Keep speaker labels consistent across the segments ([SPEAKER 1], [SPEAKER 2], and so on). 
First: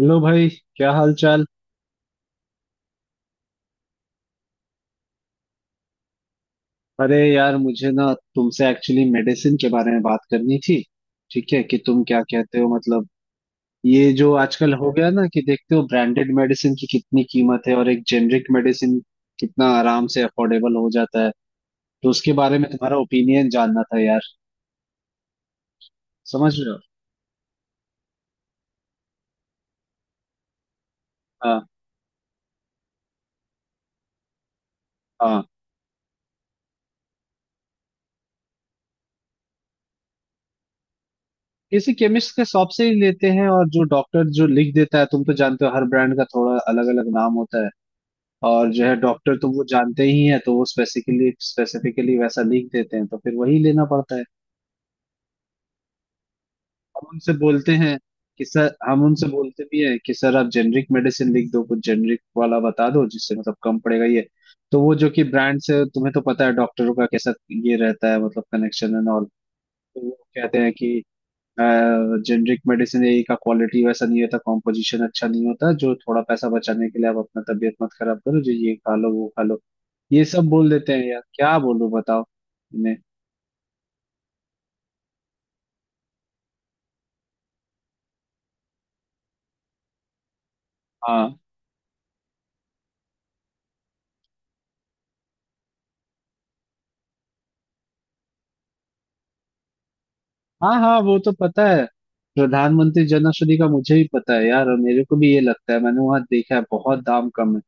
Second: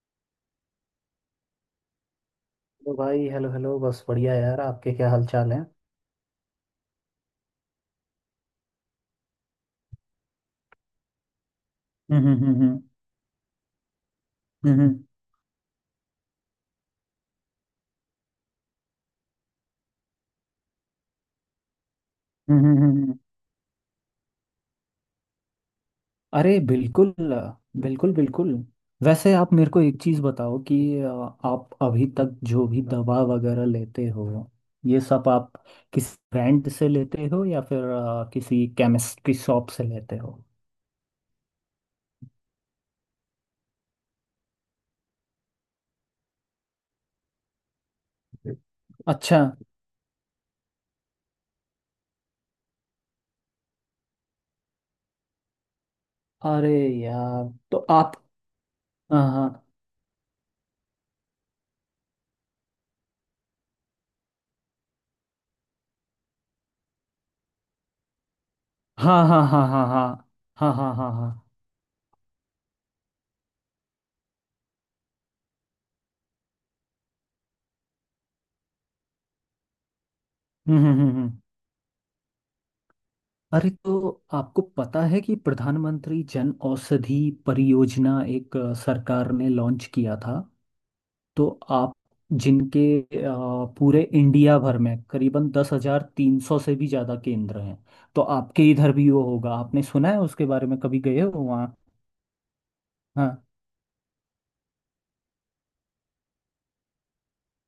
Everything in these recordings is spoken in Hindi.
[SPEAKER 1] हेलो भाई। क्या हाल चाल।
[SPEAKER 2] हेलो भाई। हेलो हेलो, बस बढ़िया यार। आपके क्या हाल चाल है?
[SPEAKER 1] अरे यार मुझे ना तुमसे एक्चुअली मेडिसिन के बारे में बात करनी थी। ठीक है कि तुम क्या कहते हो
[SPEAKER 2] हम्म।
[SPEAKER 1] मतलब ये जो आजकल हो
[SPEAKER 2] हम्म
[SPEAKER 1] गया ना कि देखते हो ब्रांडेड मेडिसिन की कितनी कीमत है और एक जेनरिक मेडिसिन कितना आराम से अफोर्डेबल हो जाता है। तो उसके बारे
[SPEAKER 2] हम्म
[SPEAKER 1] में
[SPEAKER 2] हम्म,
[SPEAKER 1] तुम्हारा
[SPEAKER 2] हम्म।
[SPEAKER 1] ओपिनियन जानना था यार। समझ
[SPEAKER 2] अरे
[SPEAKER 1] रहे हो।
[SPEAKER 2] बिल्कुल। बिल्कुल बिल्कुल। वैसे आप मेरे को एक चीज़ बताओ कि
[SPEAKER 1] हाँ,
[SPEAKER 2] आप अभी तक जो भी दवा वगैरह लेते हो, ये सब
[SPEAKER 1] हाँ,
[SPEAKER 2] आप किस ब्रांड से लेते हो या फिर किसी केमिस्ट्री शॉप से लेते हो?
[SPEAKER 1] किसी केमिस्ट के शॉप से ही लेते हैं और जो डॉक्टर जो लिख देता है तुम तो जानते हो हर ब्रांड का थोड़ा अलग अलग नाम होता है। और जो है डॉक्टर
[SPEAKER 2] अच्छा।
[SPEAKER 1] तो वो जानते ही हैं, तो वो स्पेसिफिकली स्पेसिफिकली वैसा लिख देते हैं तो फिर वही लेना पड़ता है।
[SPEAKER 2] अरे
[SPEAKER 1] हम उनसे
[SPEAKER 2] यार,
[SPEAKER 1] बोलते
[SPEAKER 2] तो
[SPEAKER 1] हैं
[SPEAKER 2] आप।
[SPEAKER 1] कि सर, हम
[SPEAKER 2] हाँ
[SPEAKER 1] उनसे
[SPEAKER 2] हाँ
[SPEAKER 1] बोलते भी हैं कि सर आप जेनरिक मेडिसिन लिख दो, कुछ जेनरिक वाला बता दो जिससे मतलब कम पड़ेगा ये। तो वो जो कि ब्रांड से तुम्हें तो पता है डॉक्टरों का कैसा ये रहता है मतलब कनेक्शन एंड ऑल।
[SPEAKER 2] हाँ हाँ हाँ हाँ
[SPEAKER 1] तो वो
[SPEAKER 2] हाँ
[SPEAKER 1] कहते हैं
[SPEAKER 2] हाँ हाँ
[SPEAKER 1] कि
[SPEAKER 2] हाँ हाँ हाँ।
[SPEAKER 1] जेनरिक मेडिसिन यही का क्वालिटी वैसा नहीं होता, कॉम्पोजिशन अच्छा नहीं होता, जो थोड़ा पैसा बचाने के लिए आप अपना तबीयत मत खराब करो, जो ये खा लो वो खा लो। ये सब बोल देते हैं यार
[SPEAKER 2] हम्म।
[SPEAKER 1] क्या बोलूं बताओ इन्हें।
[SPEAKER 2] अरे तो आपको पता है कि प्रधानमंत्री जन औषधि परियोजना एक, सरकार ने लॉन्च किया था।
[SPEAKER 1] हाँ
[SPEAKER 2] तो आप जिनके, पूरे इंडिया भर में करीबन 10,300 से भी ज़्यादा केंद्र हैं। तो आपके इधर भी वो होगा? आपने सुना है उसके बारे
[SPEAKER 1] हाँ
[SPEAKER 2] में?
[SPEAKER 1] हाँ,
[SPEAKER 2] कभी
[SPEAKER 1] वो
[SPEAKER 2] गए हो
[SPEAKER 1] तो पता
[SPEAKER 2] वहाँ?
[SPEAKER 1] है। प्रधानमंत्री जन
[SPEAKER 2] हाँ
[SPEAKER 1] औषधि का मुझे भी पता है यार, और मेरे को भी ये लगता है, मैंने वहां देखा है बहुत दाम कम है।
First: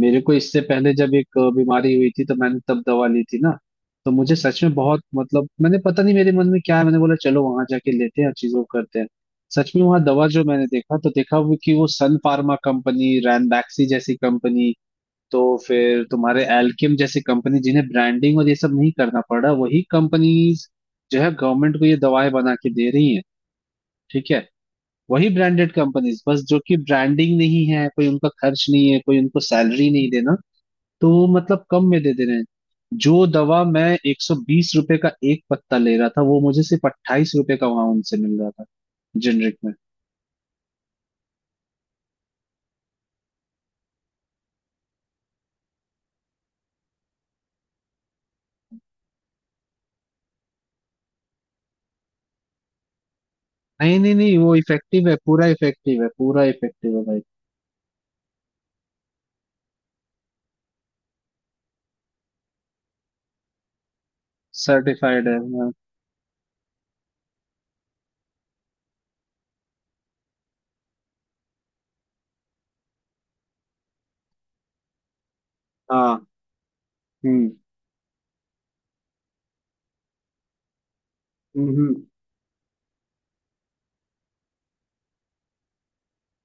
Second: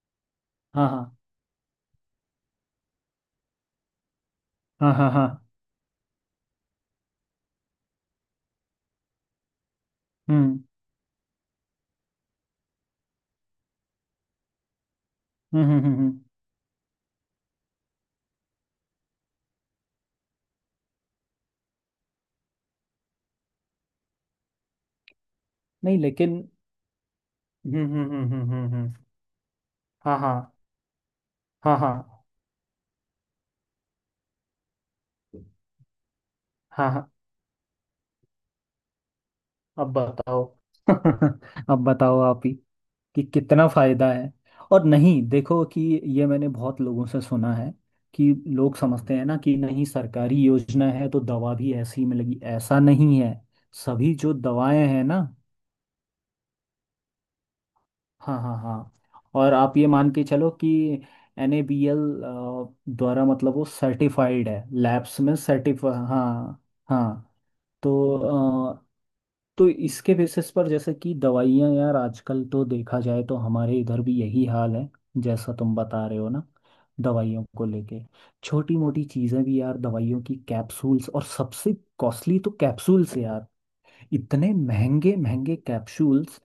[SPEAKER 1] मेरे को इससे
[SPEAKER 2] हाँ
[SPEAKER 1] पहले जब
[SPEAKER 2] हाँ
[SPEAKER 1] एक बीमारी हुई थी तो मैंने तब दवा ली थी ना। तो मुझे सच में
[SPEAKER 2] हाँ
[SPEAKER 1] बहुत
[SPEAKER 2] हाँ हाँ।
[SPEAKER 1] मतलब मैंने पता नहीं मेरे मन में क्या है, मैंने बोला चलो वहां जाके लेते हैं और चीजों को करते हैं। सच में वहां दवा जो
[SPEAKER 2] हम्म
[SPEAKER 1] मैंने देखा तो देखा वो कि वो सन फार्मा कंपनी, रैनबैक्सी जैसी कंपनी, तो
[SPEAKER 2] हम्म हम्म हम्म
[SPEAKER 1] फिर
[SPEAKER 2] हम्म।
[SPEAKER 1] तुम्हारे एल्केम जैसी कंपनी जिन्हें ब्रांडिंग और ये सब नहीं करना पड़ रहा, वही कंपनीज जो है गवर्नमेंट को ये दवाएं बना के दे रही हैं। ठीक है। वही ब्रांडेड
[SPEAKER 2] नहीं,
[SPEAKER 1] कंपनीज
[SPEAKER 2] लेकिन
[SPEAKER 1] बस जो कि ब्रांडिंग नहीं है कोई, उनका खर्च नहीं
[SPEAKER 2] हम्म।
[SPEAKER 1] है कोई, उनको सैलरी नहीं
[SPEAKER 2] हाँ हाँ
[SPEAKER 1] देना, तो वो मतलब
[SPEAKER 2] हाँ
[SPEAKER 1] कम
[SPEAKER 2] हाँ
[SPEAKER 1] में दे दे रहे हैं। जो दवा मैं 120 रुपए का एक पत्ता ले रहा था वो मुझे सिर्फ
[SPEAKER 2] हाँ हाँ।
[SPEAKER 1] 28 रुपए का वहां उनसे मिल रहा था, जेनरिक में।
[SPEAKER 2] अब बताओ। अब बताओ, आप ही कि कितना फायदा है। और नहीं, देखो कि ये मैंने बहुत लोगों से सुना है कि लोग समझते हैं ना कि नहीं, सरकारी योजना है तो दवा भी ऐसी ही मिलेगी, ऐसा नहीं है।
[SPEAKER 1] नहीं नहीं
[SPEAKER 2] सभी जो
[SPEAKER 1] नहीं, वो
[SPEAKER 2] दवाएं हैं
[SPEAKER 1] इफेक्टिव है,
[SPEAKER 2] ना।
[SPEAKER 1] पूरा इफेक्टिव है, पूरा इफेक्टिव है भाई।
[SPEAKER 2] हाँ हाँ हाँ। और आप ये मान के चलो कि एनएबीएल द्वारा, मतलब वो सर्टिफाइड है, लैब्स
[SPEAKER 1] सर्टिफाइड है
[SPEAKER 2] में
[SPEAKER 1] हाँ।
[SPEAKER 2] सर्टिफा हाँ। हाँ। तो तो इसके बेसिस पर, जैसे कि दवाइयाँ यार, आजकल तो देखा जाए तो हमारे इधर भी यही हाल है जैसा तुम बता
[SPEAKER 1] हाँ,
[SPEAKER 2] रहे हो ना। दवाइयों
[SPEAKER 1] हम्म
[SPEAKER 2] को लेके छोटी मोटी चीज़ें भी यार, दवाइयों की कैप्सूल्स, और सबसे
[SPEAKER 1] हम्म,
[SPEAKER 2] कॉस्टली तो कैप्सूल्स यार। इतने महंगे महंगे कैप्सूल्स।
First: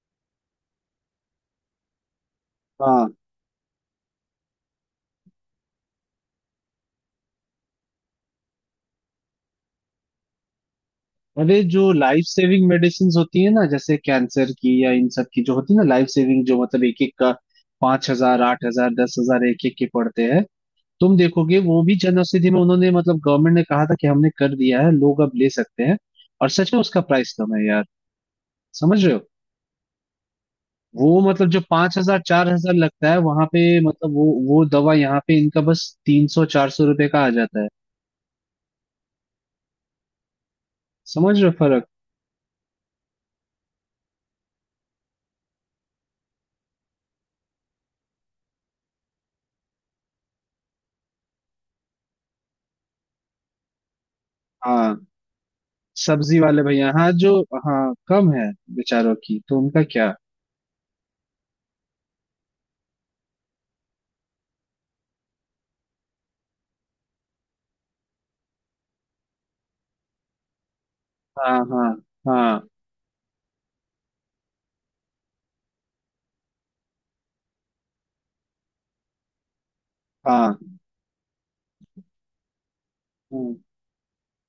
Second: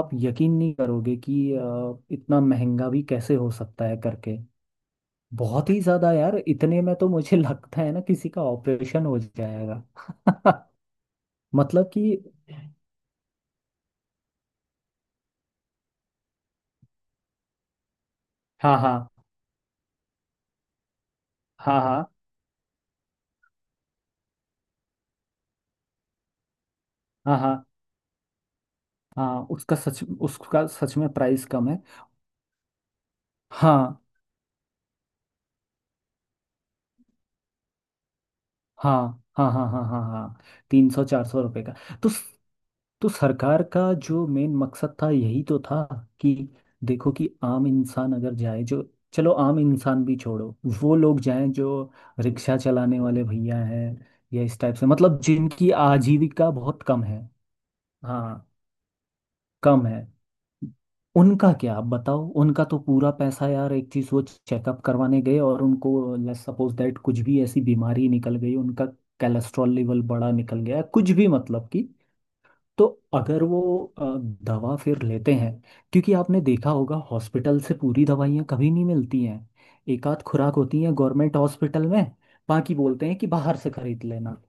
[SPEAKER 2] आप यकीन नहीं करोगे कि इतना महंगा भी
[SPEAKER 1] हाँ।
[SPEAKER 2] कैसे हो सकता है करके। बहुत ही ज़्यादा यार, इतने में तो मुझे लगता है ना किसी का ऑपरेशन हो जाएगा।
[SPEAKER 1] अरे
[SPEAKER 2] मतलब
[SPEAKER 1] जो
[SPEAKER 2] कि।
[SPEAKER 1] लाइफ सेविंग मेडिसिन होती है ना जैसे कैंसर की या इन सब की जो होती है ना, लाइफ सेविंग, जो मतलब एक एक का पांच हजार आठ
[SPEAKER 2] हाँ
[SPEAKER 1] हजार
[SPEAKER 2] हाँ
[SPEAKER 1] दस हजार एक एक के पड़ते हैं। तुम देखोगे
[SPEAKER 2] हाँ
[SPEAKER 1] वो भी
[SPEAKER 2] हाँ
[SPEAKER 1] जन औषधि में उन्होंने मतलब गवर्नमेंट ने कहा था कि हमने कर दिया है, लोग अब ले सकते हैं। और सच में उसका प्राइस
[SPEAKER 2] हाँ
[SPEAKER 1] कम है
[SPEAKER 2] हाँ
[SPEAKER 1] यार। समझ रहे हो,
[SPEAKER 2] हाँ। उसका सच में
[SPEAKER 1] वो
[SPEAKER 2] प्राइस
[SPEAKER 1] मतलब जो
[SPEAKER 2] कम है।
[SPEAKER 1] 5,000, 4,000 लगता है वहां पे,
[SPEAKER 2] हाँ
[SPEAKER 1] मतलब वो दवा यहाँ पे इनका बस 300, 400 रुपए का आ जाता है।
[SPEAKER 2] हाँ हाँ हाँ हाँ हाँ हाँ। तीन सौ चार
[SPEAKER 1] समझ
[SPEAKER 2] सौ
[SPEAKER 1] रहे हो
[SPEAKER 2] रुपये का।
[SPEAKER 1] फर्क।
[SPEAKER 2] तो सरकार का जो मेन मकसद था यही तो था कि देखो कि आम इंसान अगर जाए जो, चलो आम इंसान भी छोड़ो, वो लोग जाएं जो रिक्शा चलाने वाले भैया हैं, या इस टाइप से
[SPEAKER 1] हाँ,
[SPEAKER 2] मतलब जिनकी
[SPEAKER 1] सब्जी
[SPEAKER 2] आजीविका
[SPEAKER 1] वाले
[SPEAKER 2] बहुत
[SPEAKER 1] भैया,
[SPEAKER 2] कम
[SPEAKER 1] हाँ
[SPEAKER 2] है।
[SPEAKER 1] जो हाँ कम
[SPEAKER 2] हाँ,
[SPEAKER 1] है, बेचारों की तो उनका
[SPEAKER 2] कम है।
[SPEAKER 1] क्या।
[SPEAKER 2] उनका क्या आप बताओ? उनका तो पूरा पैसा यार, एक चीज वो चेकअप करवाने गए और उनको लेट्स सपोज दैट कुछ भी ऐसी बीमारी निकल गई, उनका कोलेस्ट्रॉल लेवल बड़ा निकल गया, कुछ भी
[SPEAKER 1] हाँ
[SPEAKER 2] मतलब कि।
[SPEAKER 1] हाँ हाँ
[SPEAKER 2] तो अगर वो अ, दवा फिर लेते हैं, क्योंकि आपने देखा होगा हॉस्पिटल से पूरी दवाइयाँ कभी नहीं मिलती हैं। एक आध खुराक
[SPEAKER 1] हाँ
[SPEAKER 2] होती है गवर्नमेंट हॉस्पिटल में, बाकी बोलते हैं कि
[SPEAKER 1] हाँ
[SPEAKER 2] बाहर से खरीद लेना।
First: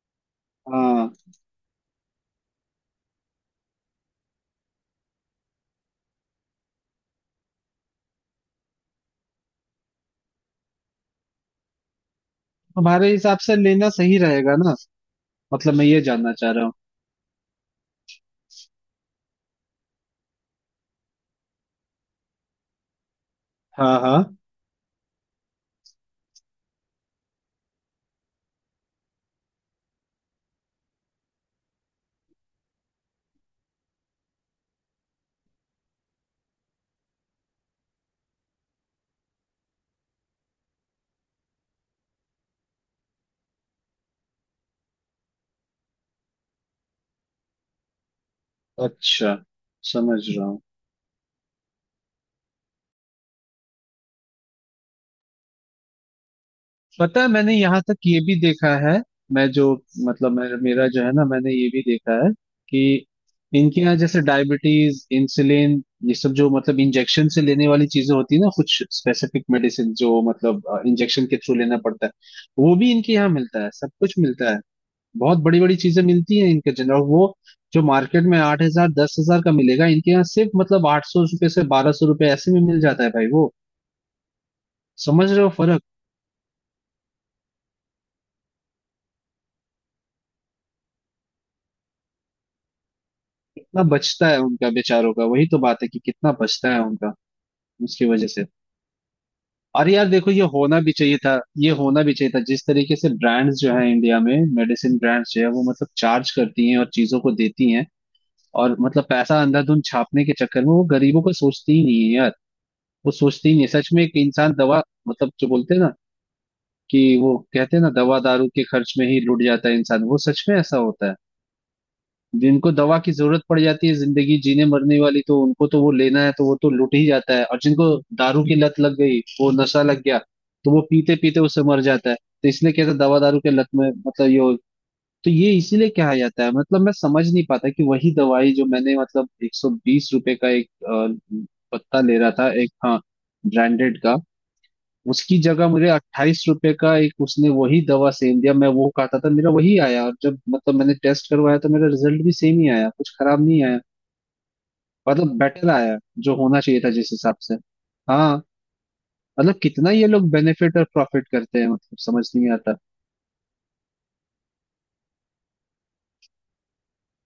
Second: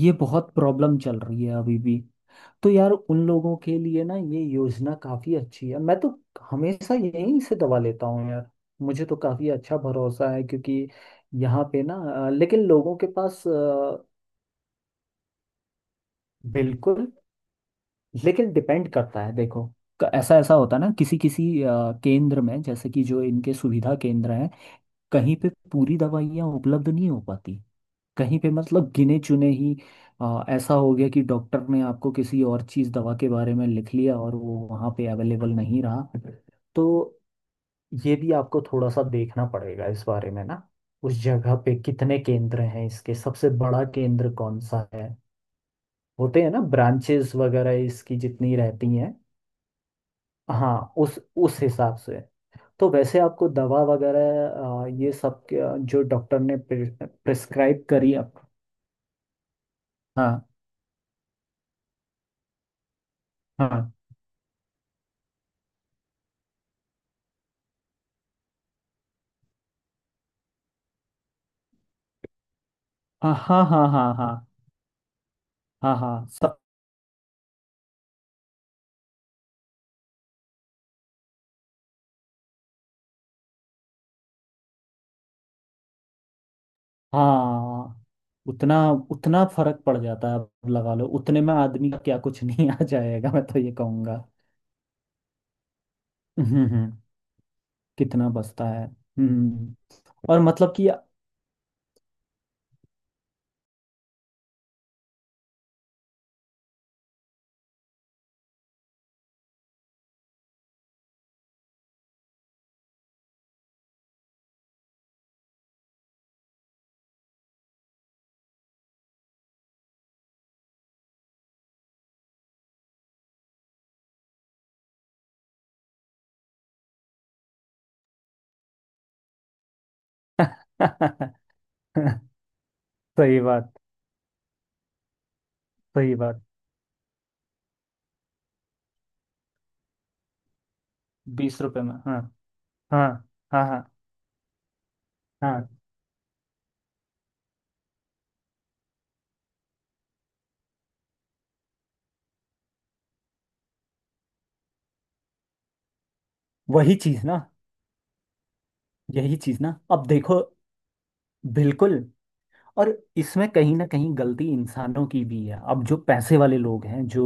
[SPEAKER 2] ये बहुत प्रॉब्लम
[SPEAKER 1] हाँ,
[SPEAKER 2] चल रही है अभी भी। तो यार उन लोगों के लिए ना ये योजना काफी अच्छी है। मैं तो हमेशा यहीं से दवा लेता हूँ यार। मुझे तो काफी अच्छा भरोसा है क्योंकि यहाँ पे ना, लेकिन लोगों के
[SPEAKER 1] हमारे हिसाब
[SPEAKER 2] पास
[SPEAKER 1] से लेना सही रहेगा ना, मतलब मैं ये जानना चाह रहा हूँ।
[SPEAKER 2] बिल्कुल। लेकिन डिपेंड करता है, देखो, ऐसा ऐसा होता है ना किसी किसी केंद्र में, जैसे कि जो इनके सुविधा
[SPEAKER 1] हाँ हाँ।
[SPEAKER 2] केंद्र हैं, कहीं पे पूरी दवाइयाँ उपलब्ध नहीं हो पाती, कहीं पे मतलब गिने चुने ही। ऐसा हो गया कि डॉक्टर ने आपको किसी और चीज़ दवा के बारे में लिख लिया और वो वहाँ पे अवेलेबल नहीं रहा। तो ये भी आपको थोड़ा सा देखना पड़ेगा इस बारे में ना, उस जगह पे कितने केंद्र हैं, इसके सबसे बड़ा केंद्र कौन सा है, होते हैं ना ब्रांचेस वगैरह इसकी जितनी रहती हैं।
[SPEAKER 1] अच्छा, समझ रहा हूँ।
[SPEAKER 2] हाँ, उस हिसाब से। तो वैसे आपको दवा वगैरह, ये सब जो डॉक्टर ने
[SPEAKER 1] पता है मैंने यहाँ
[SPEAKER 2] प्रिस्क्राइब
[SPEAKER 1] तक
[SPEAKER 2] करी
[SPEAKER 1] ये भी
[SPEAKER 2] आप।
[SPEAKER 1] देखा है, मैं जो
[SPEAKER 2] हाँ
[SPEAKER 1] मतलब मेरा मेरा जो है ना, मैंने ये भी देखा है कि इनके
[SPEAKER 2] हाँ
[SPEAKER 1] यहाँ जैसे डायबिटीज, इंसुलिन, ये सब जो मतलब इंजेक्शन से लेने वाली चीजें होती है ना, कुछ स्पेसिफिक मेडिसिन जो मतलब इंजेक्शन के थ्रू लेना पड़ता है, वो भी इनके यहाँ
[SPEAKER 2] हाँ
[SPEAKER 1] मिलता
[SPEAKER 2] हाँ
[SPEAKER 1] है,
[SPEAKER 2] हाँ
[SPEAKER 1] सब
[SPEAKER 2] हाँ
[SPEAKER 1] कुछ
[SPEAKER 2] हाँ
[SPEAKER 1] मिलता है। बहुत बड़ी बड़ी
[SPEAKER 2] हाँ
[SPEAKER 1] चीजें
[SPEAKER 2] हाँ,
[SPEAKER 1] मिलती हैं
[SPEAKER 2] सब।
[SPEAKER 1] इनके जन और वो, जो मार्केट में 8,000, 10,000 का मिलेगा इनके यहाँ सिर्फ मतलब 800 रुपये से 1,200 रुपये ऐसे में मिल जाता है भाई वो। समझ रहे हो फर्क,
[SPEAKER 2] हाँ। उतना उतना फर्क पड़ जाता है। अब लगा लो उतने में आदमी का क्या कुछ नहीं आ जाएगा, मैं तो ये
[SPEAKER 1] कितना
[SPEAKER 2] कहूँगा।
[SPEAKER 1] बचता है उनका बेचारों का, वही तो बात है कि कितना
[SPEAKER 2] हम्म हम्म,
[SPEAKER 1] बचता है
[SPEAKER 2] हम्म,
[SPEAKER 1] उनका, उसकी वजह
[SPEAKER 2] कितना
[SPEAKER 1] से।
[SPEAKER 2] बचता है
[SPEAKER 1] और यार देखो,
[SPEAKER 2] और
[SPEAKER 1] ये
[SPEAKER 2] मतलब
[SPEAKER 1] होना
[SPEAKER 2] कि।
[SPEAKER 1] भी चाहिए था, ये होना भी चाहिए था, जिस तरीके से ब्रांड्स जो है इंडिया में, मेडिसिन ब्रांड्स जो है वो मतलब चार्ज करती हैं और चीजों को देती हैं, और मतलब पैसा अंधाधुंध छापने के चक्कर में वो गरीबों को सोचती ही नहीं है यार। वो सोचती ही नहीं है। सच में एक इंसान दवा, मतलब जो बोलते हैं ना कि वो कहते हैं ना, दवा दारू के खर्च में ही लुट जाता है इंसान, वो सच में ऐसा होता है। जिनको दवा की जरूरत पड़ जाती है जिंदगी जीने मरने वाली, तो उनको तो वो लेना है तो वो तो लूट ही जाता है, और जिनको दारू की लत लग गई वो नशा लग गया तो वो पीते पीते उससे मर जाता है। तो इसलिए कहते हैं, दवा दारू
[SPEAKER 2] सही
[SPEAKER 1] के लत
[SPEAKER 2] बात।
[SPEAKER 1] में मतलब तो ये इसीलिए
[SPEAKER 2] सही
[SPEAKER 1] कहा
[SPEAKER 2] बात।
[SPEAKER 1] जाता है। मतलब मैं समझ नहीं पाता कि वही दवाई जो मैंने मतलब 120 रुपए का एक
[SPEAKER 2] 20 रुपए में।
[SPEAKER 1] पत्ता ले
[SPEAKER 2] हाँ
[SPEAKER 1] रहा था एक, हाँ,
[SPEAKER 2] हाँ हाँ हाँ
[SPEAKER 1] ब्रांडेड का, उसकी जगह
[SPEAKER 2] हाँ।
[SPEAKER 1] मुझे 28 रुपए का एक उसने वही दवा सेम दिया, मैं वो खाता था, मेरा वही आया और जब मतलब मैंने टेस्ट करवाया तो मेरा रिजल्ट भी सेम ही आया, कुछ खराब नहीं आया, मतलब बेटर आया, जो होना चाहिए था
[SPEAKER 2] वही
[SPEAKER 1] जिस
[SPEAKER 2] चीज
[SPEAKER 1] हिसाब
[SPEAKER 2] ना।
[SPEAKER 1] से। हाँ,
[SPEAKER 2] यही
[SPEAKER 1] मतलब
[SPEAKER 2] चीज ना,
[SPEAKER 1] कितना ये
[SPEAKER 2] अब
[SPEAKER 1] लोग
[SPEAKER 2] देखो,
[SPEAKER 1] बेनिफिट और प्रॉफिट करते हैं, मतलब
[SPEAKER 2] बिल्कुल।
[SPEAKER 1] समझ नहीं आता।
[SPEAKER 2] और इसमें कहीं ना कहीं गलती इंसानों की भी है। अब जो पैसे वाले लोग हैं, जो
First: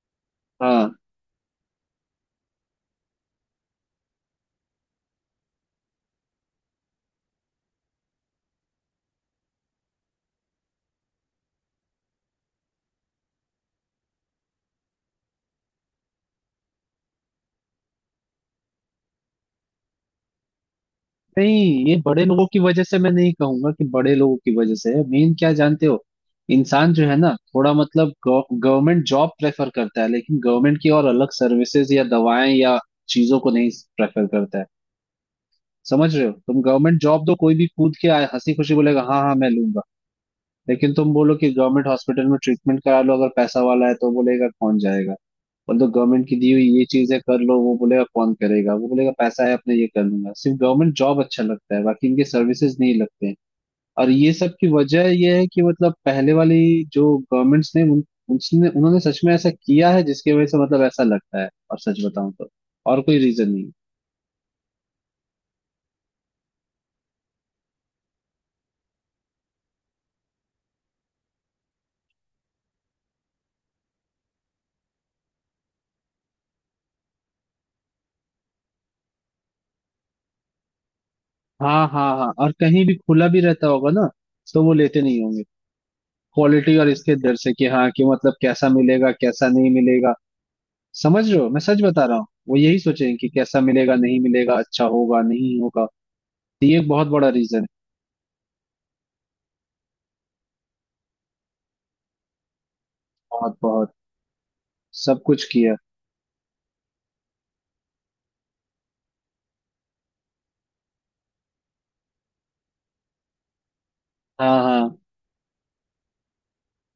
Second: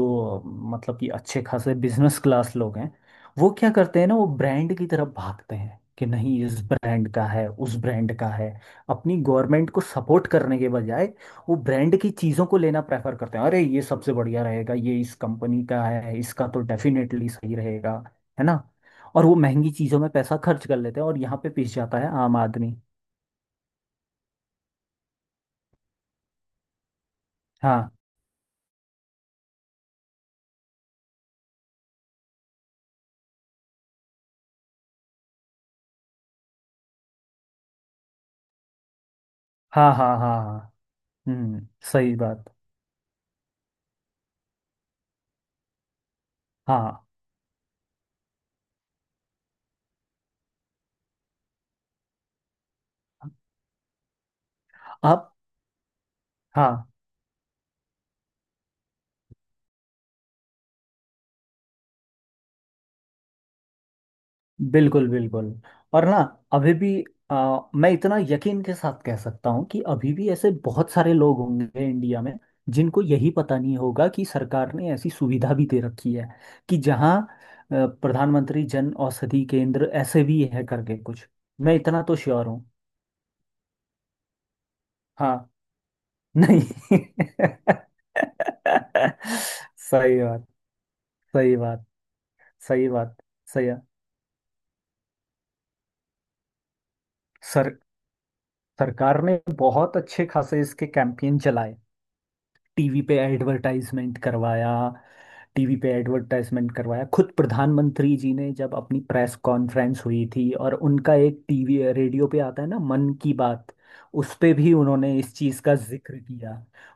[SPEAKER 1] हाँ,
[SPEAKER 2] मतलब कि अच्छे खासे बिजनेस क्लास लोग हैं, वो क्या करते हैं ना, वो ब्रांड की तरफ भागते हैं कि नहीं इस ब्रांड का है उस ब्रांड का है। अपनी गवर्नमेंट को सपोर्ट करने के बजाय वो ब्रांड की चीज़ों को लेना प्रेफर करते हैं। अरे ये सबसे बढ़िया रहेगा, ये इस कंपनी का है, इसका तो डेफिनेटली सही रहेगा। है ना। और वो महंगी चीज़ों में पैसा खर्च कर लेते हैं और यहाँ पे पिस
[SPEAKER 1] नहीं ये
[SPEAKER 2] जाता है
[SPEAKER 1] बड़े
[SPEAKER 2] आम
[SPEAKER 1] लोगों की
[SPEAKER 2] आदमी।
[SPEAKER 1] वजह से मैं नहीं कहूंगा कि बड़े लोगों की वजह से है, मेन क्या जानते हो, इंसान जो है ना थोड़ा
[SPEAKER 2] हाँ
[SPEAKER 1] मतलब गवर्नमेंट जॉब प्रेफर करता है लेकिन गवर्नमेंट की और अलग सर्विसेज या दवाएं या चीजों को नहीं प्रेफर करता है। समझ रहे हो, तुम गवर्नमेंट जॉब दो, कोई भी कूद के आए, हंसी खुशी बोलेगा हाँ हाँ मैं लूंगा,
[SPEAKER 2] हाँ हाँ हाँ हाँ।
[SPEAKER 1] लेकिन तुम बोलो कि
[SPEAKER 2] हम्म,
[SPEAKER 1] गवर्नमेंट
[SPEAKER 2] सही
[SPEAKER 1] हॉस्पिटल में
[SPEAKER 2] बात।
[SPEAKER 1] ट्रीटमेंट करा लो अगर पैसा वाला है तो बोलेगा कौन जाएगा। मतलब गवर्नमेंट की दी हुई ये
[SPEAKER 2] हाँ,
[SPEAKER 1] चीजें कर लो, वो बोलेगा कौन करेगा, वो बोलेगा पैसा है अपने ये कर लूंगा, सिर्फ गवर्नमेंट जॉब अच्छा लगता है बाकी इनके सर्विसेज नहीं लगते हैं। और ये सब की वजह
[SPEAKER 2] आप,
[SPEAKER 1] ये है कि मतलब पहले वाली
[SPEAKER 2] हाँ,
[SPEAKER 1] जो गवर्नमेंट्स ने उसने उन्होंने सच में ऐसा किया है जिसकी वजह से मतलब ऐसा लगता है, और सच बताऊं तो और कोई रीजन नहीं है।
[SPEAKER 2] बिल्कुल बिल्कुल। और ना अभी भी, मैं इतना यकीन के साथ कह सकता हूँ कि अभी भी ऐसे बहुत सारे लोग होंगे इंडिया में जिनको यही पता नहीं होगा कि सरकार ने ऐसी सुविधा भी दे रखी है कि जहाँ अ, प्रधानमंत्री जन औषधि केंद्र ऐसे भी है करके कुछ। मैं
[SPEAKER 1] हाँ
[SPEAKER 2] इतना
[SPEAKER 1] हाँ
[SPEAKER 2] तो
[SPEAKER 1] हाँ,
[SPEAKER 2] श्योर
[SPEAKER 1] और
[SPEAKER 2] हूँ।
[SPEAKER 1] कहीं भी खुला भी रहता होगा ना तो वो लेते नहीं
[SPEAKER 2] हाँ,
[SPEAKER 1] होंगे क्वालिटी और
[SPEAKER 2] नहीं।
[SPEAKER 1] इसके डर से, कि हाँ कि मतलब कैसा मिलेगा कैसा नहीं मिलेगा।
[SPEAKER 2] सही बात।
[SPEAKER 1] समझ रहे हो,
[SPEAKER 2] सही
[SPEAKER 1] मैं सच
[SPEAKER 2] बात।
[SPEAKER 1] बता रहा हूँ, वो यही
[SPEAKER 2] सही
[SPEAKER 1] सोचेंगे
[SPEAKER 2] बात।
[SPEAKER 1] कि कैसा
[SPEAKER 2] सही है।
[SPEAKER 1] मिलेगा नहीं मिलेगा, अच्छा होगा नहीं होगा। तो ये एक बहुत बड़ा रीजन है।
[SPEAKER 2] सर सरकार ने बहुत अच्छे खासे इसके कैंपेन चलाए, टीवी पे
[SPEAKER 1] बहुत बहुत,
[SPEAKER 2] एडवर्टाइजमेंट करवाया
[SPEAKER 1] सब कुछ किया।
[SPEAKER 2] टीवी पे एडवर्टाइजमेंट करवाया खुद प्रधानमंत्री जी ने जब अपनी प्रेस कॉन्फ्रेंस हुई थी। और उनका एक टीवी रेडियो पे आता है ना, मन की बात, उस पे
[SPEAKER 1] हाँ
[SPEAKER 2] भी
[SPEAKER 1] हाँ,
[SPEAKER 2] उन्होंने इस चीज़ का जिक्र किया।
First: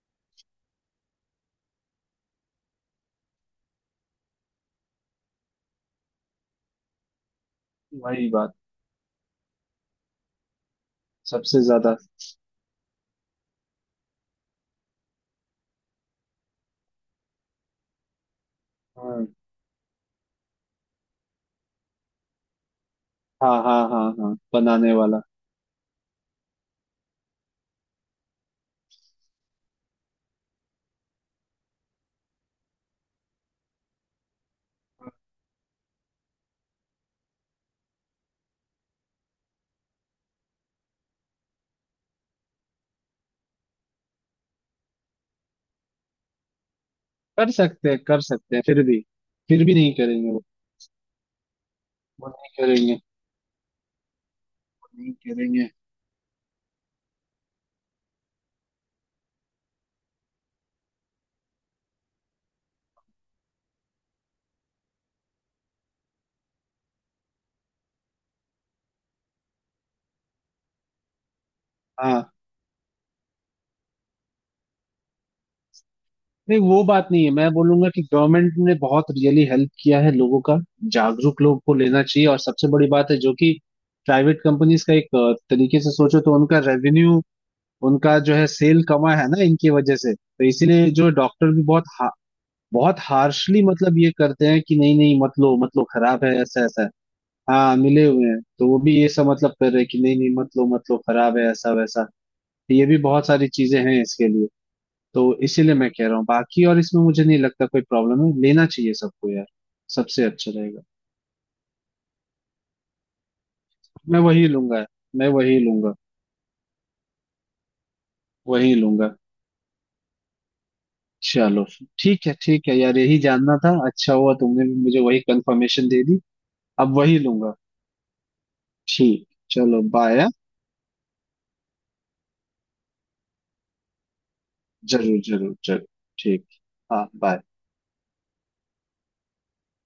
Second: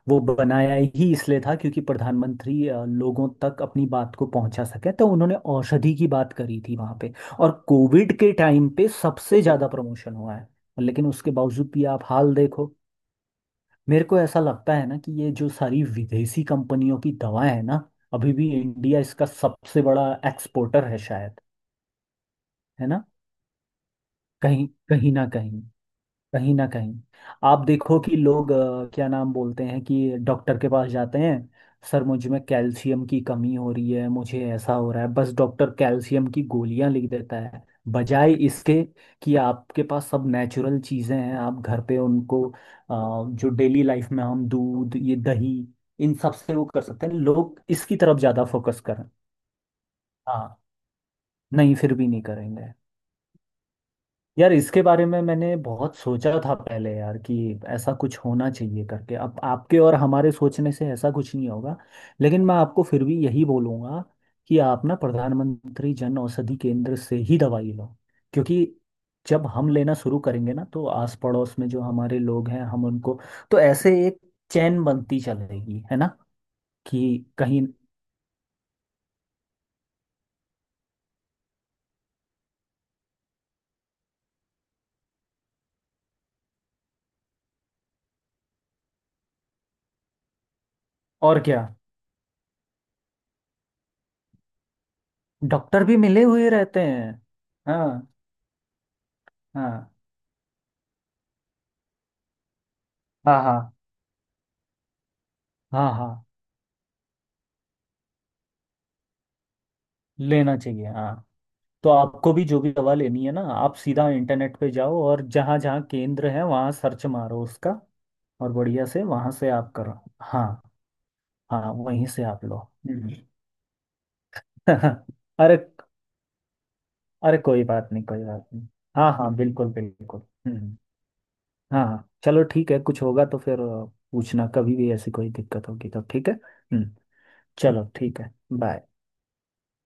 [SPEAKER 2] वो बनाया ही इसलिए था क्योंकि प्रधानमंत्री लोगों तक अपनी बात को पहुंचा सके, तो उन्होंने औषधि की बात करी थी वहां पे। और कोविड
[SPEAKER 1] वही
[SPEAKER 2] के
[SPEAKER 1] बात,
[SPEAKER 2] टाइम पे सबसे ज्यादा प्रमोशन हुआ है। लेकिन उसके
[SPEAKER 1] सबसे
[SPEAKER 2] बावजूद भी
[SPEAKER 1] ज्यादा।
[SPEAKER 2] आप हाल देखो। मेरे को ऐसा लगता है ना कि ये जो सारी विदेशी कंपनियों की दवाएं हैं ना, अभी भी इंडिया
[SPEAKER 1] हाँ
[SPEAKER 2] इसका सबसे बड़ा एक्सपोर्टर है शायद, है ना।
[SPEAKER 1] हाँ हाँ हाँ हाँ,
[SPEAKER 2] कहीं
[SPEAKER 1] बनाने
[SPEAKER 2] कहीं
[SPEAKER 1] वाला।
[SPEAKER 2] ना कहीं, कहीं ना कहीं आप देखो कि लोग क्या नाम बोलते हैं कि डॉक्टर के पास जाते हैं, सर मुझ में कैल्शियम की कमी हो रही है, मुझे ऐसा हो रहा है, बस डॉक्टर कैल्शियम की गोलियां लिख देता है, बजाय इसके कि आपके पास सब नेचुरल चीज़ें हैं, आप घर पे उनको, जो डेली लाइफ में हम दूध, ये दही, इन सब से वो कर सकते हैं,
[SPEAKER 1] कर
[SPEAKER 2] लोग
[SPEAKER 1] सकते
[SPEAKER 2] इसकी
[SPEAKER 1] हैं
[SPEAKER 2] तरफ
[SPEAKER 1] कर
[SPEAKER 2] ज़्यादा
[SPEAKER 1] सकते हैं,
[SPEAKER 2] फोकस करें।
[SPEAKER 1] फिर भी नहीं करेंगे वो
[SPEAKER 2] हाँ, नहीं फिर भी नहीं
[SPEAKER 1] वो नहीं
[SPEAKER 2] करेंगे।
[SPEAKER 1] करेंगे,
[SPEAKER 2] यार इसके
[SPEAKER 1] वो
[SPEAKER 2] बारे
[SPEAKER 1] नहीं
[SPEAKER 2] में मैंने
[SPEAKER 1] करेंगे।
[SPEAKER 2] बहुत सोचा था पहले यार कि ऐसा कुछ होना चाहिए करके, अब आपके और हमारे सोचने से ऐसा कुछ नहीं होगा। लेकिन मैं आपको फिर भी यही बोलूँगा कि आप ना प्रधानमंत्री जन औषधि केंद्र से ही दवाई लो, क्योंकि जब हम लेना शुरू करेंगे ना तो आस पड़ोस में जो हमारे
[SPEAKER 1] हाँ,
[SPEAKER 2] लोग हैं हम उनको, तो ऐसे एक चैन बनती चलेगी है ना।
[SPEAKER 1] नहीं वो बात नहीं
[SPEAKER 2] कि
[SPEAKER 1] है, मैं
[SPEAKER 2] कहीं
[SPEAKER 1] बोलूंगा कि गवर्नमेंट ने बहुत रियली हेल्प किया है लोगों का। जागरूक लोग को लेना चाहिए, और सबसे बड़ी बात है जो कि प्राइवेट कंपनीज का एक तरीके से सोचो तो उनका रेवेन्यू, उनका जो है सेल कमा है ना इनकी वजह से, तो इसीलिए जो
[SPEAKER 2] और
[SPEAKER 1] डॉक्टर भी
[SPEAKER 2] क्या,
[SPEAKER 1] बहुत बहुत हार्शली मतलब ये करते हैं कि नहीं नहीं मत लो मत लो,
[SPEAKER 2] डॉक्टर भी मिले
[SPEAKER 1] खराब है,
[SPEAKER 2] हुए
[SPEAKER 1] ऐसा
[SPEAKER 2] रहते
[SPEAKER 1] ऐसा है।
[SPEAKER 2] हैं।
[SPEAKER 1] हाँ
[SPEAKER 2] हाँ
[SPEAKER 1] मिले हुए हैं, तो वो भी ये सब मतलब कर रहे हैं
[SPEAKER 2] हाँ
[SPEAKER 1] कि नहीं नहीं मत लो मत लो, खराब है ऐसा वैसा, ये भी बहुत
[SPEAKER 2] हाँ
[SPEAKER 1] सारी
[SPEAKER 2] हाँ
[SPEAKER 1] चीजें हैं इसके लिए। तो इसीलिए मैं
[SPEAKER 2] हाँ
[SPEAKER 1] कह
[SPEAKER 2] हाँ,
[SPEAKER 1] रहा हूँ, बाकी और इसमें मुझे नहीं लगता कोई प्रॉब्लम है, लेना चाहिए सबको यार, सबसे अच्छा
[SPEAKER 2] लेना
[SPEAKER 1] रहेगा।
[SPEAKER 2] चाहिए हाँ। तो आपको भी जो भी दवा लेनी है ना, आप सीधा
[SPEAKER 1] मैं वही
[SPEAKER 2] इंटरनेट पे
[SPEAKER 1] लूंगा,
[SPEAKER 2] जाओ और
[SPEAKER 1] मैं
[SPEAKER 2] जहाँ
[SPEAKER 1] वही
[SPEAKER 2] जहाँ
[SPEAKER 1] लूंगा,
[SPEAKER 2] केंद्र है वहाँ सर्च मारो उसका। और
[SPEAKER 1] वही
[SPEAKER 2] बढ़िया से
[SPEAKER 1] लूंगा।
[SPEAKER 2] वहाँ से आप करो। हाँ
[SPEAKER 1] चलो,
[SPEAKER 2] हाँ, वहीं से आप लो।
[SPEAKER 1] ठीक है यार,
[SPEAKER 2] हम्म।
[SPEAKER 1] यही जानना था, अच्छा हुआ तुमने भी मुझे वही
[SPEAKER 2] अरे।
[SPEAKER 1] कंफर्मेशन दे दी। अब वही
[SPEAKER 2] अरे
[SPEAKER 1] लूंगा।
[SPEAKER 2] कोई बात नहीं, कोई बात नहीं। हाँ
[SPEAKER 1] ठीक।
[SPEAKER 2] हाँ बिल्कुल
[SPEAKER 1] चलो
[SPEAKER 2] बिल्कुल।
[SPEAKER 1] बाय।
[SPEAKER 2] हम्म। हाँ हाँ चलो, ठीक है। कुछ होगा तो फिर पूछना कभी भी, ऐसी
[SPEAKER 1] जरूर
[SPEAKER 2] कोई
[SPEAKER 1] जरूर
[SPEAKER 2] दिक्कत
[SPEAKER 1] जरूर,
[SPEAKER 2] होगी तो ठीक है
[SPEAKER 1] ठीक,
[SPEAKER 2] हम्म।
[SPEAKER 1] हाँ बाय।
[SPEAKER 2] चलो ठीक है। बाय।